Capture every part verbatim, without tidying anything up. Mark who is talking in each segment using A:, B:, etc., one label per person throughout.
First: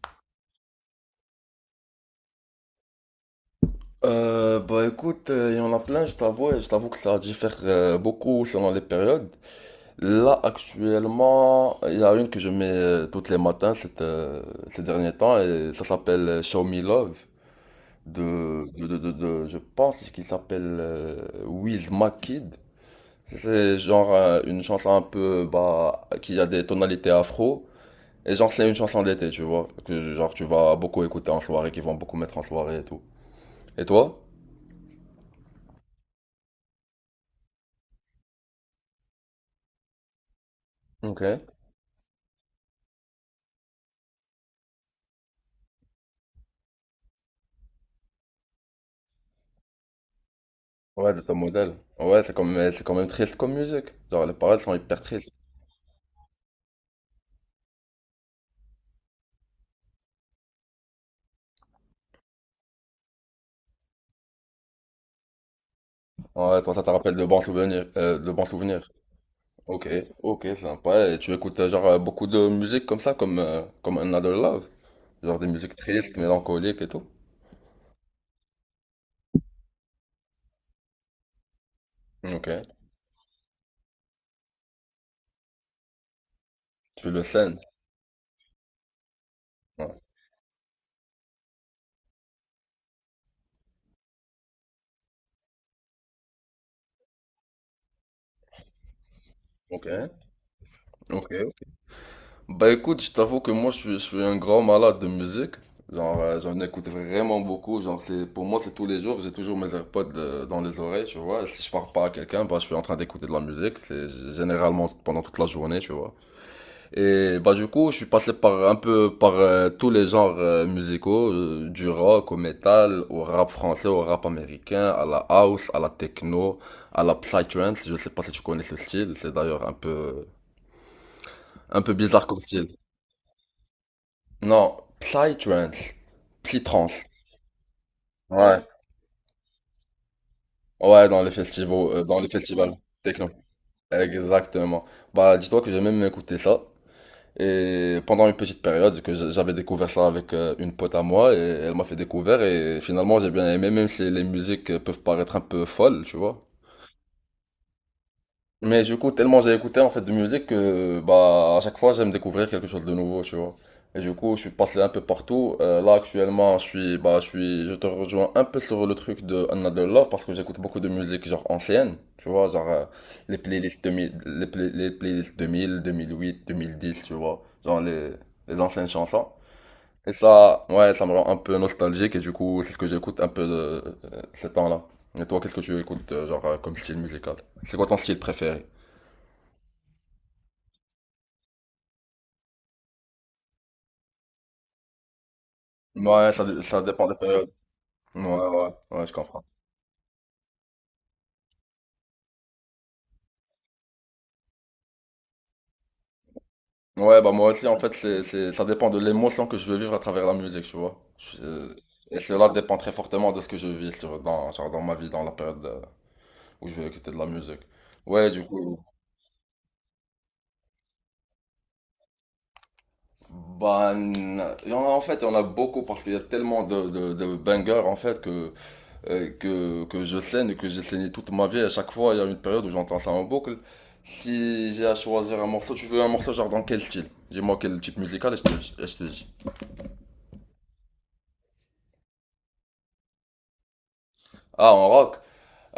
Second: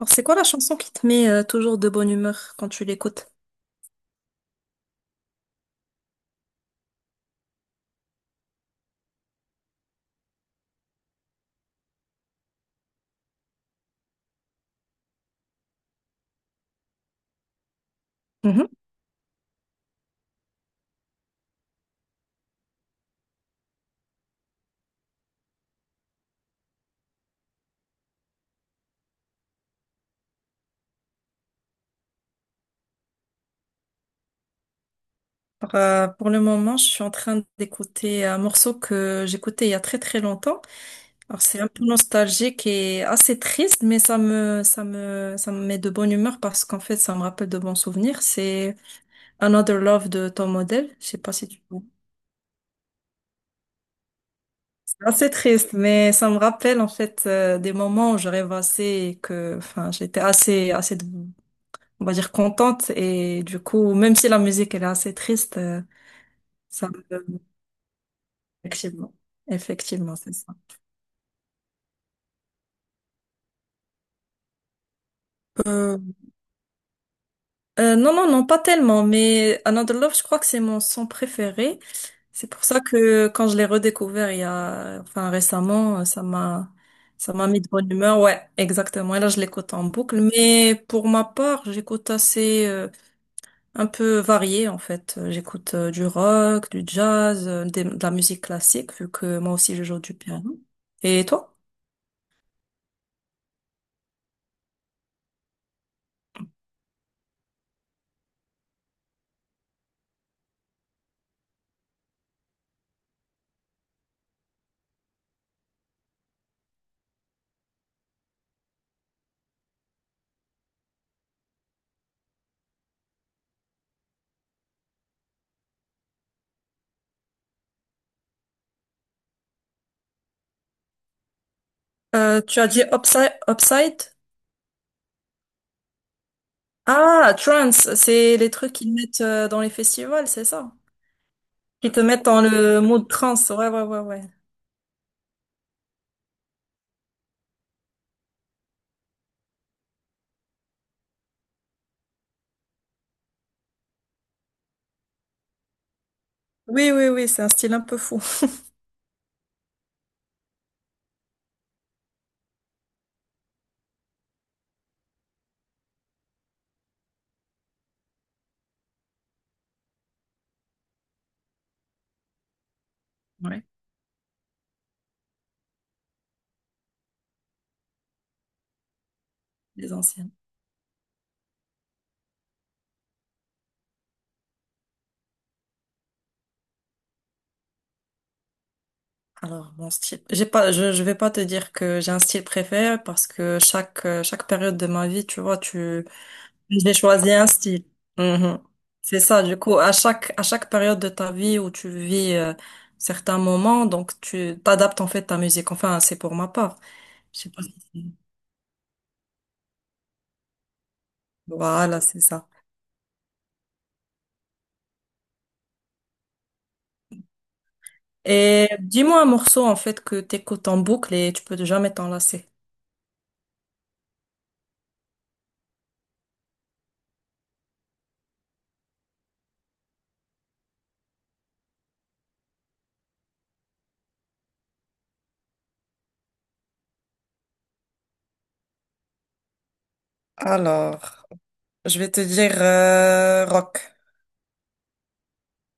A: Alors, c'est quoi la chanson qui te met euh, toujours de bonne humeur quand tu l'écoutes?
B: Euh, bah écoute, euh, il y en a plein, je t'avoue, et je t'avoue que ça diffère euh, beaucoup selon les périodes. Là, actuellement, il y a une que je mets euh, toutes les matins cette, euh, ces derniers temps et ça s'appelle euh, Show Me Love de,
A: Mhm.
B: de, de, de, de- je pense qu'il s'appelle euh, Wiz Kid. C'est genre euh, une chanson un peu, bah, qui a des tonalités afro. Et genre, c'est une chanson d'été, tu vois, que genre tu vas beaucoup écouter en soirée, qui vont beaucoup mettre en soirée et tout. Et toi?
A: Alors, euh, pour le moment, je suis en train d'écouter un morceau que j'écoutais il y a très très longtemps.
B: Ok.
A: Alors, c'est un peu nostalgique et assez triste, mais ça me, ça me, ça me met de bonne humeur parce qu'en fait, ça me rappelle de bons souvenirs. C'est Another Love de Tom Odell. Je
B: Ouais,
A: sais
B: de ton
A: pas si tu
B: modèle.
A: vois.
B: Ouais, c'est quand même, c'est quand même triste comme musique. Genre, les paroles sont hyper
A: C'est assez
B: tristes.
A: triste, mais ça me rappelle en fait euh, des moments où je rêvassais et que, enfin, j'étais assez, assez de on va dire, contente. Et du coup, même si la musique, elle est assez triste, euh,
B: Ouais, toi, ça
A: ça
B: te rappelle de
A: me...
B: bons souvenirs, euh, de bons souvenirs.
A: Effectivement.
B: Ok,
A: Effectivement, c'est
B: ok,
A: ça.
B: sympa. Et tu écoutes, euh, genre, euh, beaucoup de musique comme ça, comme, euh, comme Another Love. Genre des musiques
A: Euh,
B: tristes, mélancoliques et tout.
A: euh, non, non, non, pas tellement. Mais Another Love, je crois que c'est mon son préféré.
B: Ok.
A: C'est pour ça que quand je l'ai redécouvert il y a... Enfin, récemment, euh, ça m'a...
B: Tu le
A: Ça m'a
B: sens.
A: mis de bonne humeur. Ouais, exactement. Et là, je l'écoute en
B: Ouais.
A: boucle. Mais pour ma part, j'écoute assez... euh, un peu varié en fait. Euh, J'écoute euh, du rock, du jazz, euh, des- de la musique classique vu que moi aussi je
B: Ok.
A: joue du piano. Et toi?
B: Ok. Bah écoute, je t'avoue que moi je suis, je suis un grand malade de musique. Genre, euh, j'en écoute vraiment beaucoup. Genre, c'est, pour moi, c'est tous les jours. J'ai toujours mes AirPods euh, dans les oreilles, tu vois. Si je parle pas à quelqu'un, bah, je suis en train d'écouter de la musique. C'est généralement pendant toute la journée, tu vois. Et bah, du coup, je suis passé par un peu par euh, tous les genres euh, musicaux, euh, du rock au métal, au rap français, au rap américain, à la house, à la techno, à la psytrance. Je sais pas si tu connais ce style. C'est d'ailleurs un peu, un peu bizarre comme
A: Euh, tu as
B: style.
A: dit upside, upside?
B: Non, Psytrance. Psytrance.
A: Ah, trance, c'est les
B: Ouais.
A: trucs qu'ils mettent euh, dans les festivals, c'est ça?
B: Ouais, dans les festivals,
A: Qui te
B: euh, dans
A: mettent
B: les
A: dans
B: festivals
A: le mood
B: techno.
A: trance. Ouais, ouais, ouais, ouais.
B: Exactement. Bah, dis-toi que j'ai même écouté ça. Et pendant une petite période, que j'a- j'avais découvert ça avec euh, une pote à moi, et elle m'a fait découvrir, et finalement j'ai bien aimé, même si les musiques euh, peuvent paraître un peu folles, tu vois.
A: Oui, oui, oui, c'est un style un peu fou.
B: Mais du coup, tellement j'ai écouté en fait de musique que bah à chaque fois j'aime découvrir quelque chose de nouveau, tu vois. Et du coup, je suis passé un peu partout. Euh, là actuellement, je suis bah je suis je te rejoins un peu sur le truc de Another Love parce que j'écoute beaucoup de musique genre ancienne, tu vois, genre euh, les
A: Ouais,
B: playlists deux mille les, play- les playlists deux mille, deux mille huit, deux mille dix, tu vois, genre les les anciennes chansons.
A: les
B: Et
A: anciennes.
B: ça, ouais, ça me rend un peu nostalgique et du coup, c'est ce que j'écoute un peu de, euh, ces temps-là. Et toi, qu'est-ce que tu écoutes euh, genre euh, comme style musical? C'est quoi ton style préféré?
A: Alors, mon style, j'ai pas, je, je vais pas te dire que j'ai un style préféré parce que chaque, euh, chaque période de ma vie, tu vois, tu,
B: Ouais, ça, dé- ça
A: j'ai
B: dépend des
A: choisi un
B: périodes.
A: style.
B: Ouais,
A: Mhm.
B: ouais, ouais, je
A: C'est
B: comprends.
A: ça, du coup, à chaque, à chaque période de ta vie où tu vis euh, certains moments, donc tu t'adaptes en fait ta musique. Enfin, c'est pour ma part.
B: Ouais, bah
A: Je sais
B: moi
A: pas
B: aussi, en fait,
A: si...
B: c'est, c'est, ça dépend de l'émotion que je veux vivre à travers la musique, tu vois. Je- euh,
A: Voilà,
B: et
A: c'est ça.
B: cela dépend très fortement de ce que je vis sur, dans, genre dans ma vie, dans la période euh, où je veux écouter de la musique. Ouais, du
A: Et
B: coup,
A: dis-moi un morceau en fait que t'écoutes en boucle et tu peux jamais t'en lasser.
B: bah, n- il y en a, en fait, il y en a beaucoup parce qu'il y a tellement de, de, de bangers, en fait, que euh, que, que je scène et que j'ai saigné toute ma vie. À chaque fois, il y a une période où j'entends ça en boucle. Si j'ai à choisir un morceau, tu veux un morceau genre dans quel style? Dis-moi quel type musical et je te, et je te dis.
A: Alors, je vais te dire euh, rock.
B: Ah, en rock,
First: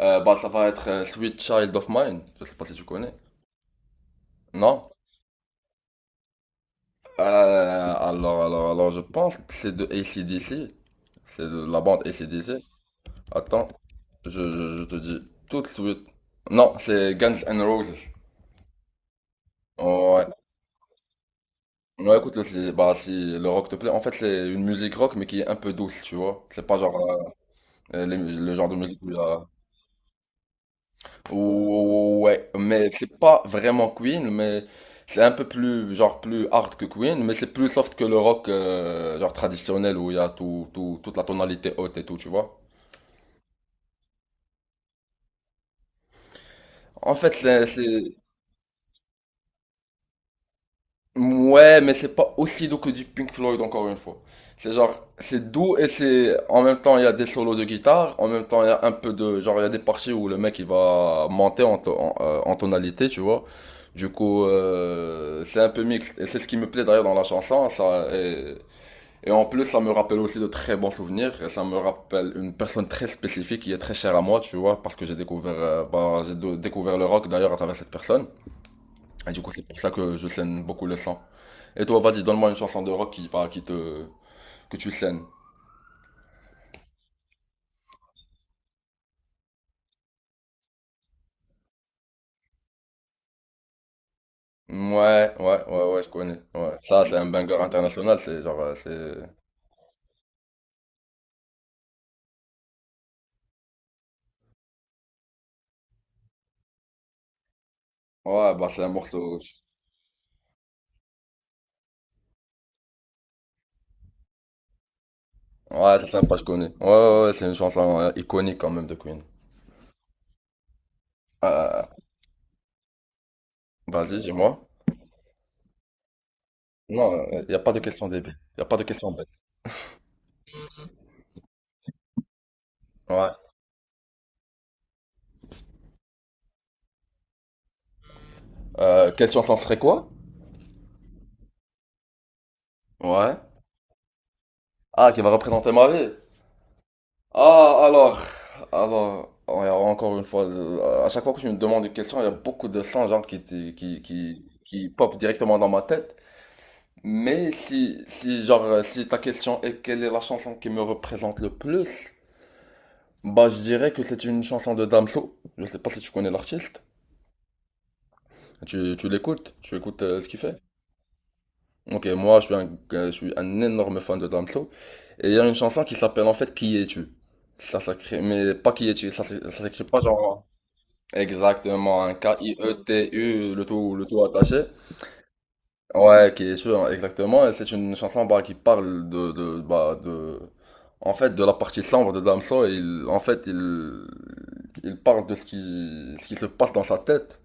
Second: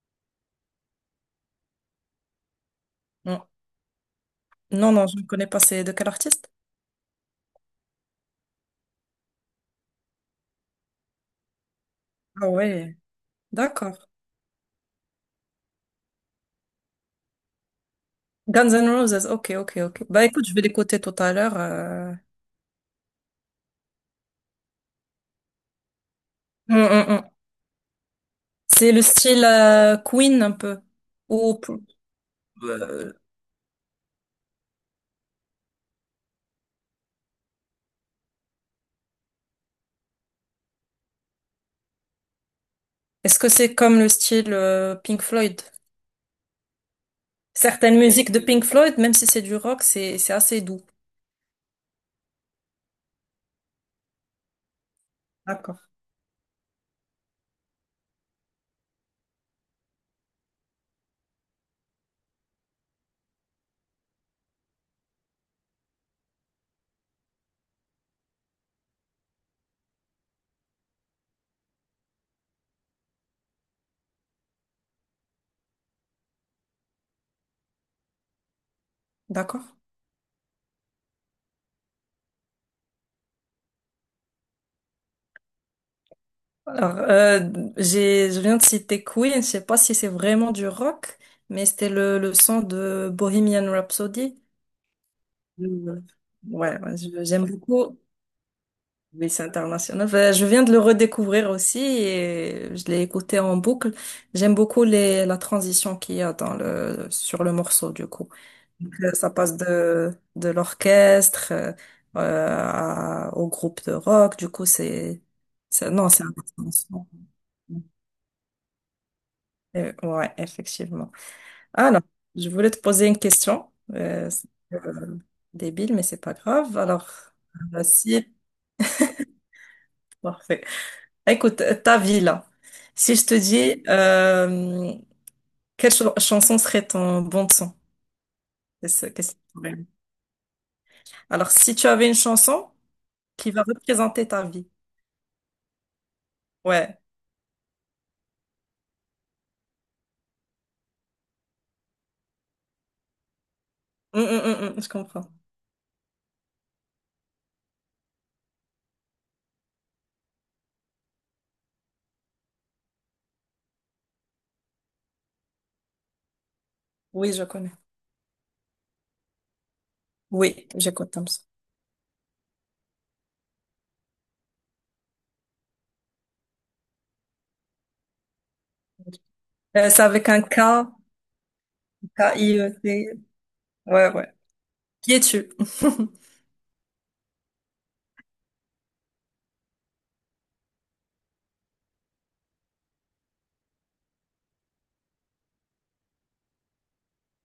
B: euh, bah ça va être euh, Sweet Child of Mine. Je sais pas si tu connais.
A: Non,
B: Non?
A: non, non, je ne connais pas. C'est de quel artiste?
B: Euh, alors, alors, alors, je pense que c'est de AC/DC. C'est de la bande
A: Ah
B: AC/DC.
A: ouais,
B: Attends,
A: d'accord.
B: je, je, je te dis tout de suite. Non, c'est Guns N' Roses.
A: Guns N' Roses. Ok, ok, ok. Bah
B: Ouais,
A: écoute, je vais l'écouter tout à l'heure. Euh.
B: Ouais, écoute, le- c'est- bah, si le rock te plaît, en fait, c'est une musique rock, mais qui est un peu douce, tu vois. C'est
A: Mm,
B: pas genre
A: mm, mm.
B: euh, les mus- le genre de
A: C'est
B: musique
A: le
B: où il y
A: style
B: a-
A: euh, Queen un peu. Ou
B: Ouh, Ouais, mais c'est pas vraiment Queen, mais c'est un peu plus, genre, plus hard que Queen, mais c'est plus soft que le rock, euh, genre, traditionnel, où il y a tout, tout- toute la tonalité haute et tout, tu vois.
A: est-ce que c'est comme le style euh, Pink Floyd?
B: En fait, c'est
A: Certaines
B: c'est-
A: musiques de Pink Floyd, même si c'est du rock, c'est c'est assez doux.
B: Ouais, mais c'est pas aussi doux que du Pink Floyd, encore une fois. C'est genre, c'est doux et
A: D'accord.
B: c'est, en même temps, il y a des solos de guitare, en même temps, il y a un peu de, genre, il y a des parties où le mec, il va monter en, to- en, euh, en tonalité, tu vois. Du coup, euh, c'est un peu mixte. Et c'est ce qui me plaît d'ailleurs dans la chanson, ça, et, et en plus, ça me rappelle aussi de très bons souvenirs, et ça me rappelle une personne très spécifique qui est très chère à moi, tu vois, parce que j'ai découvert, euh, bah, j'ai dou- découvert le rock d'ailleurs à travers cette personne. Et du coup, c'est
A: D'accord.
B: pour ça que je scène beaucoup le sang. Et toi, vas-y, donne-moi une chanson de rock qui, par- qui te, que tu scènes.
A: Alors, euh, j'ai je viens de citer Queen, je sais pas si c'est vraiment du rock, mais c'était le le son de Bohemian Rhapsody.
B: Ouais, ouais, ouais,
A: Je-
B: ouais, je connais. Ouais.
A: Ouais, ouais,
B: Ça, c'est
A: je-
B: un
A: j'aime
B: banger
A: beaucoup.
B: international, c'est genre, euh, c'est...
A: Oui, c'est international. Enfin, je viens de le redécouvrir aussi et je l'ai écouté en boucle. J'aime beaucoup les, la transition qu'il y a dans le, sur le morceau, du coup.
B: Ouais, bah, c'est un
A: Donc, euh, ça
B: morceau...
A: passe de, de l'orchestre, euh, euh, à- au groupe de rock. Du coup, c'est, c'est,
B: Ouais, c'est
A: non, c'est
B: sympa, je connais. Ouais,
A: intéressant.
B: ouais, ouais, c'est une chanson euh, iconique quand même de Queen.
A: Euh, ouais, effectivement.
B: Euh,
A: Alors, je voulais te poser une question.
B: vas-y,
A: Euh, c'est,
B: dis-moi.
A: euh, débile, mais c'est pas grave.
B: Non,
A: Alors,
B: il a pas de question
A: voici.
B: débile. Il a pas de question bête.
A: Parfait. Écoute, ta vie là. Si je
B: Ouais.
A: te dis, euh, quelle ch- chanson serait ton bon de son? Qu'est-ce-
B: Euh, quelle
A: qu'est-ce que
B: chanson
A: tu aurais...
B: serait quoi?
A: Alors, si tu avais une chanson
B: Ouais.
A: qui va représenter ta vie.
B: Ah, qui va représenter ma vie.
A: Ouais.
B: Ah, alors, alors, on- a encore une fois, euh, à chaque fois que tu me demandes une question, il y a beaucoup de sons genre qui, t- qui,
A: Hum, hum,
B: qui,
A: hum, hum, je
B: qui pop
A: comprends.
B: directement dans ma tête. Mais si, si, genre, euh, si ta question est quelle est la chanson qui me représente le plus, bah, je dirais que c'est une chanson de Damso. Je sais pas si tu connais l'artiste.
A: Oui, je connais.
B: Tu, tu l'écoutes, tu écoutes euh, ce qu'il fait.
A: Oui, j'écoute comme ça.
B: Ok, moi, je suis un, euh, je suis un énorme fan de Damso. Et il y a une chanson qui s'appelle en fait Qui es-tu? Ça s'écrit, mais pas Qui es-tu, ça s'é- ça s'écrit
A: Euh,
B: pas
A: c'est avec un
B: genre
A: K,
B: Exactement, un
A: K-I-E-T.
B: K-I-E-T-U, le tout, le
A: Ouais,
B: tout
A: ouais.
B: attaché.
A: Qui es-tu?
B: Ouais, qui est sûr, exactement. Et c'est une chanson bah, qui parle de, de, bah, de, en fait, de la partie sombre de Damso. Et il, en fait, il, il parle de ce qui, ce qui se passe dans sa tête.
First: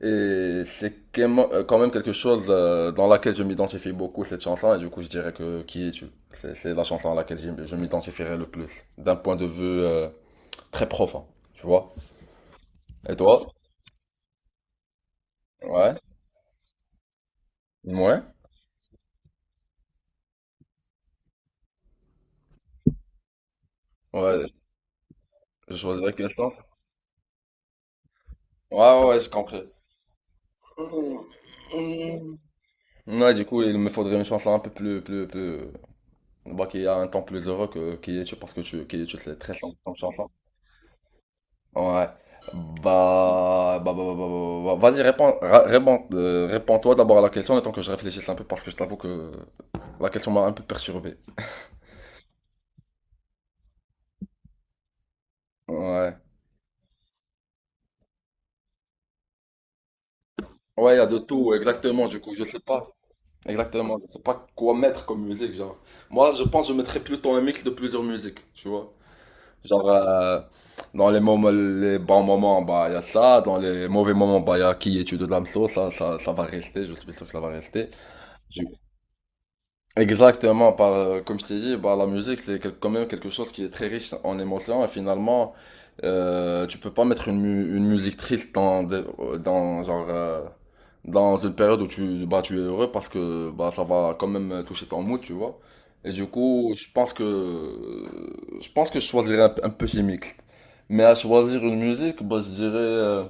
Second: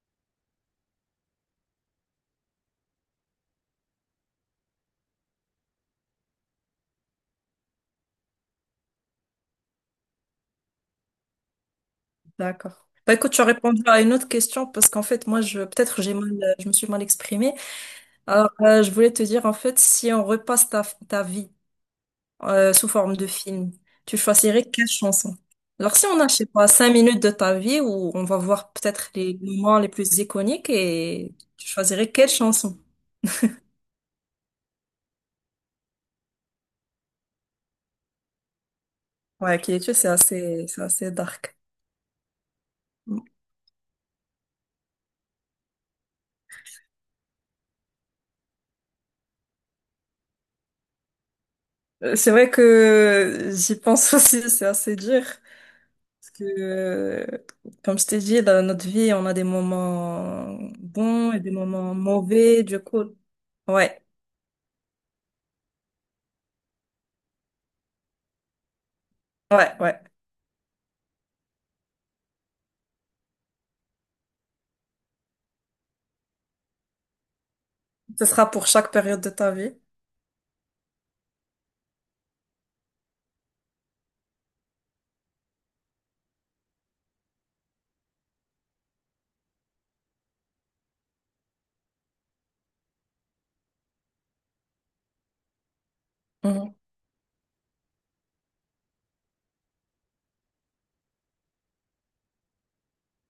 B: Et c'est quemo- euh, quand même quelque chose euh, dans laquelle je m'identifie beaucoup, cette chanson. Et du coup, je dirais que Qui es-tu? C'est, c'est la chanson à laquelle je, je m'identifierai le plus, d'un point de vue euh, très profond, tu vois.
A: D'accord. Bah
B: Et
A: écoute,
B: toi?
A: tu as répondu à une autre question parce qu'en fait, moi, je
B: Ouais.
A: peut-être j'ai mal, je me suis mal exprimée.
B: Ouais.
A: Alors, euh, je voulais te dire, en fait, si on repasse ta, ta vie euh, sous forme de film. Tu
B: Ouais,
A: choisirais quelle chanson?
B: Je
A: Alors, si
B: choisirais la
A: on a, je sais
B: question.
A: pas, cinq minutes de ta vie où on va voir
B: Ouais, ouais,
A: peut-être
B: ouais, j'ai
A: les
B: compris.
A: moments les plus iconiques et tu choisirais quelle chanson?
B: Ouais, du coup, il me faudrait une chanson un peu plus, plus, plus, bah, qui a un temps plus heureux que Kiyetu, parce que tu, Kiyetu, c'est très
A: Ouais, qui
B: sombre
A: est
B: comme
A: c'est
B: chanson.
A: assez, c'est assez dark.
B: Ouais. Bah, bah, bah, bah, bah, bah, bah, vas-y, réponds, ra- réponds, euh, réponds-toi d'abord à la question, le temps que je réfléchisse un peu, parce que je t'avoue que la question m'a un peu perturbé.
A: Euh, C'est vrai que j'y pense aussi, c'est assez dur. Parce
B: Ouais.
A: que, euh, comme je t'ai dit, dans notre vie, on a des moments
B: Ouais, il y a de
A: bons et des
B: tout,
A: moments
B: exactement, du coup, je sais
A: mauvais, du
B: pas.
A: coup.
B: Exactement,
A: Ouais,
B: je sais pas quoi mettre comme musique, genre. Moi, je pense que je mettrais plutôt un mix de plusieurs musiques, tu vois.
A: ouais,
B: Genre,
A: ouais.
B: euh, dans les moments, les bons moments, bah, il y a ça. Dans les mauvais moments, bah, il y a qui est Tuto de l'Amso Ça, ça, ça va rester. Je suis sûr que ça va rester.
A: Ce sera pour chaque période de ta vie.
B: Exactement, par, euh, comme je t'ai dit, bah, la musique, c'est quel- quand même quelque chose qui est très riche en émotions et finalement, euh, tu peux pas mettre une, mu- une musique triste dans, des- euh, dans, genre, euh, dans une période où tu, bah, tu es heureux parce que bah, ça va quand même toucher ton mood, tu vois. Et du coup,
A: Mhm.
B: je pense que, euh, je pense que je choisirais un, un peu chimique. Mais à choisir une musique, bah, je dirais, euh,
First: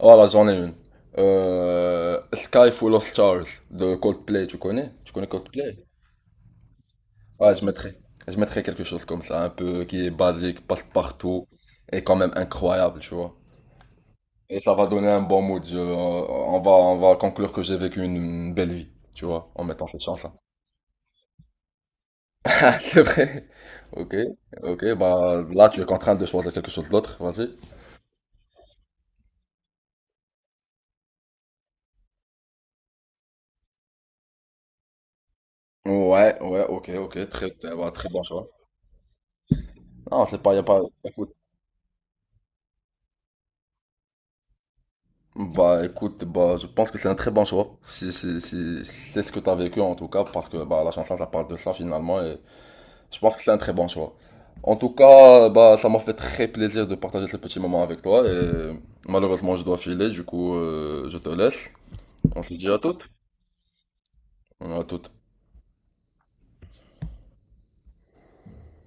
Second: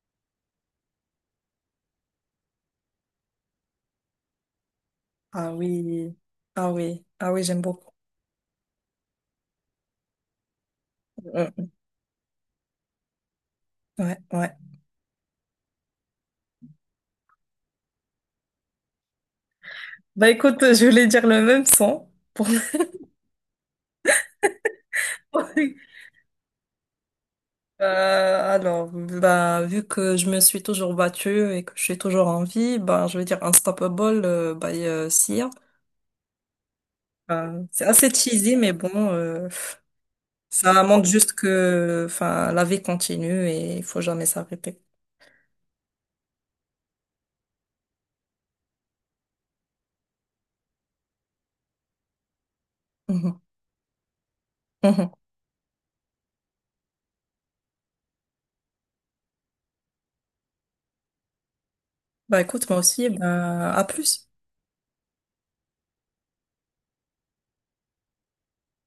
B: voilà, j'en ai une. Euh, Sky Full of Stars de Coldplay, tu connais? Tu connais
A: Ah
B: Coldplay?
A: oui, ah oui, ah oui,
B: Ouais,
A: j'aime
B: je
A: beaucoup.
B: mettrais, je mettrais quelque chose comme ça, un peu qui est basique, passe partout
A: Mhm.
B: et quand même incroyable, tu vois.
A: Ouais, ouais.
B: Et ça va donner un bon mood. je- on va, on va conclure que j'ai vécu une, une belle vie, tu vois, en mettant cette
A: Bah
B: chanson.
A: écoute, je voulais dire le même son pour...
B: Ah, C'est vrai. Ok, ok, bah là tu es contraint de choisir quelque chose d'autre, vas-y.
A: Euh, alors, bah, vu que je me suis toujours battue et que je suis toujours en vie, bah, je vais dire Unstoppable euh, by euh, Sia.
B: Ouais, ouais, ok, ok, très,
A: Euh,
B: très,
A: c'est
B: bah, très
A: assez
B: bon choix.
A: cheesy, mais bon, euh,
B: Non, c'est pas, y a pas,
A: ça montre
B: écoute,
A: juste que, enfin, la vie continue et il faut jamais s'arrêter.
B: bah, écoute, bah, je pense que c'est un très bon choix, si, si, si, c'est ce que t'as vécu en tout cas, parce que, bah, la chanson, ça parle de ça finalement, Je pense
A: Mhm.
B: que c'est un très bon choix. En tout
A: Mhm.
B: cas, bah, ça m'a fait très plaisir de partager ce petit moment avec toi. Et malheureusement, je dois filer, du coup, euh, je te laisse.
A: Bah,
B: On se dit
A: écoute,
B: à
A: moi
B: toutes.
A: aussi, bah, à plus.
B: À toutes.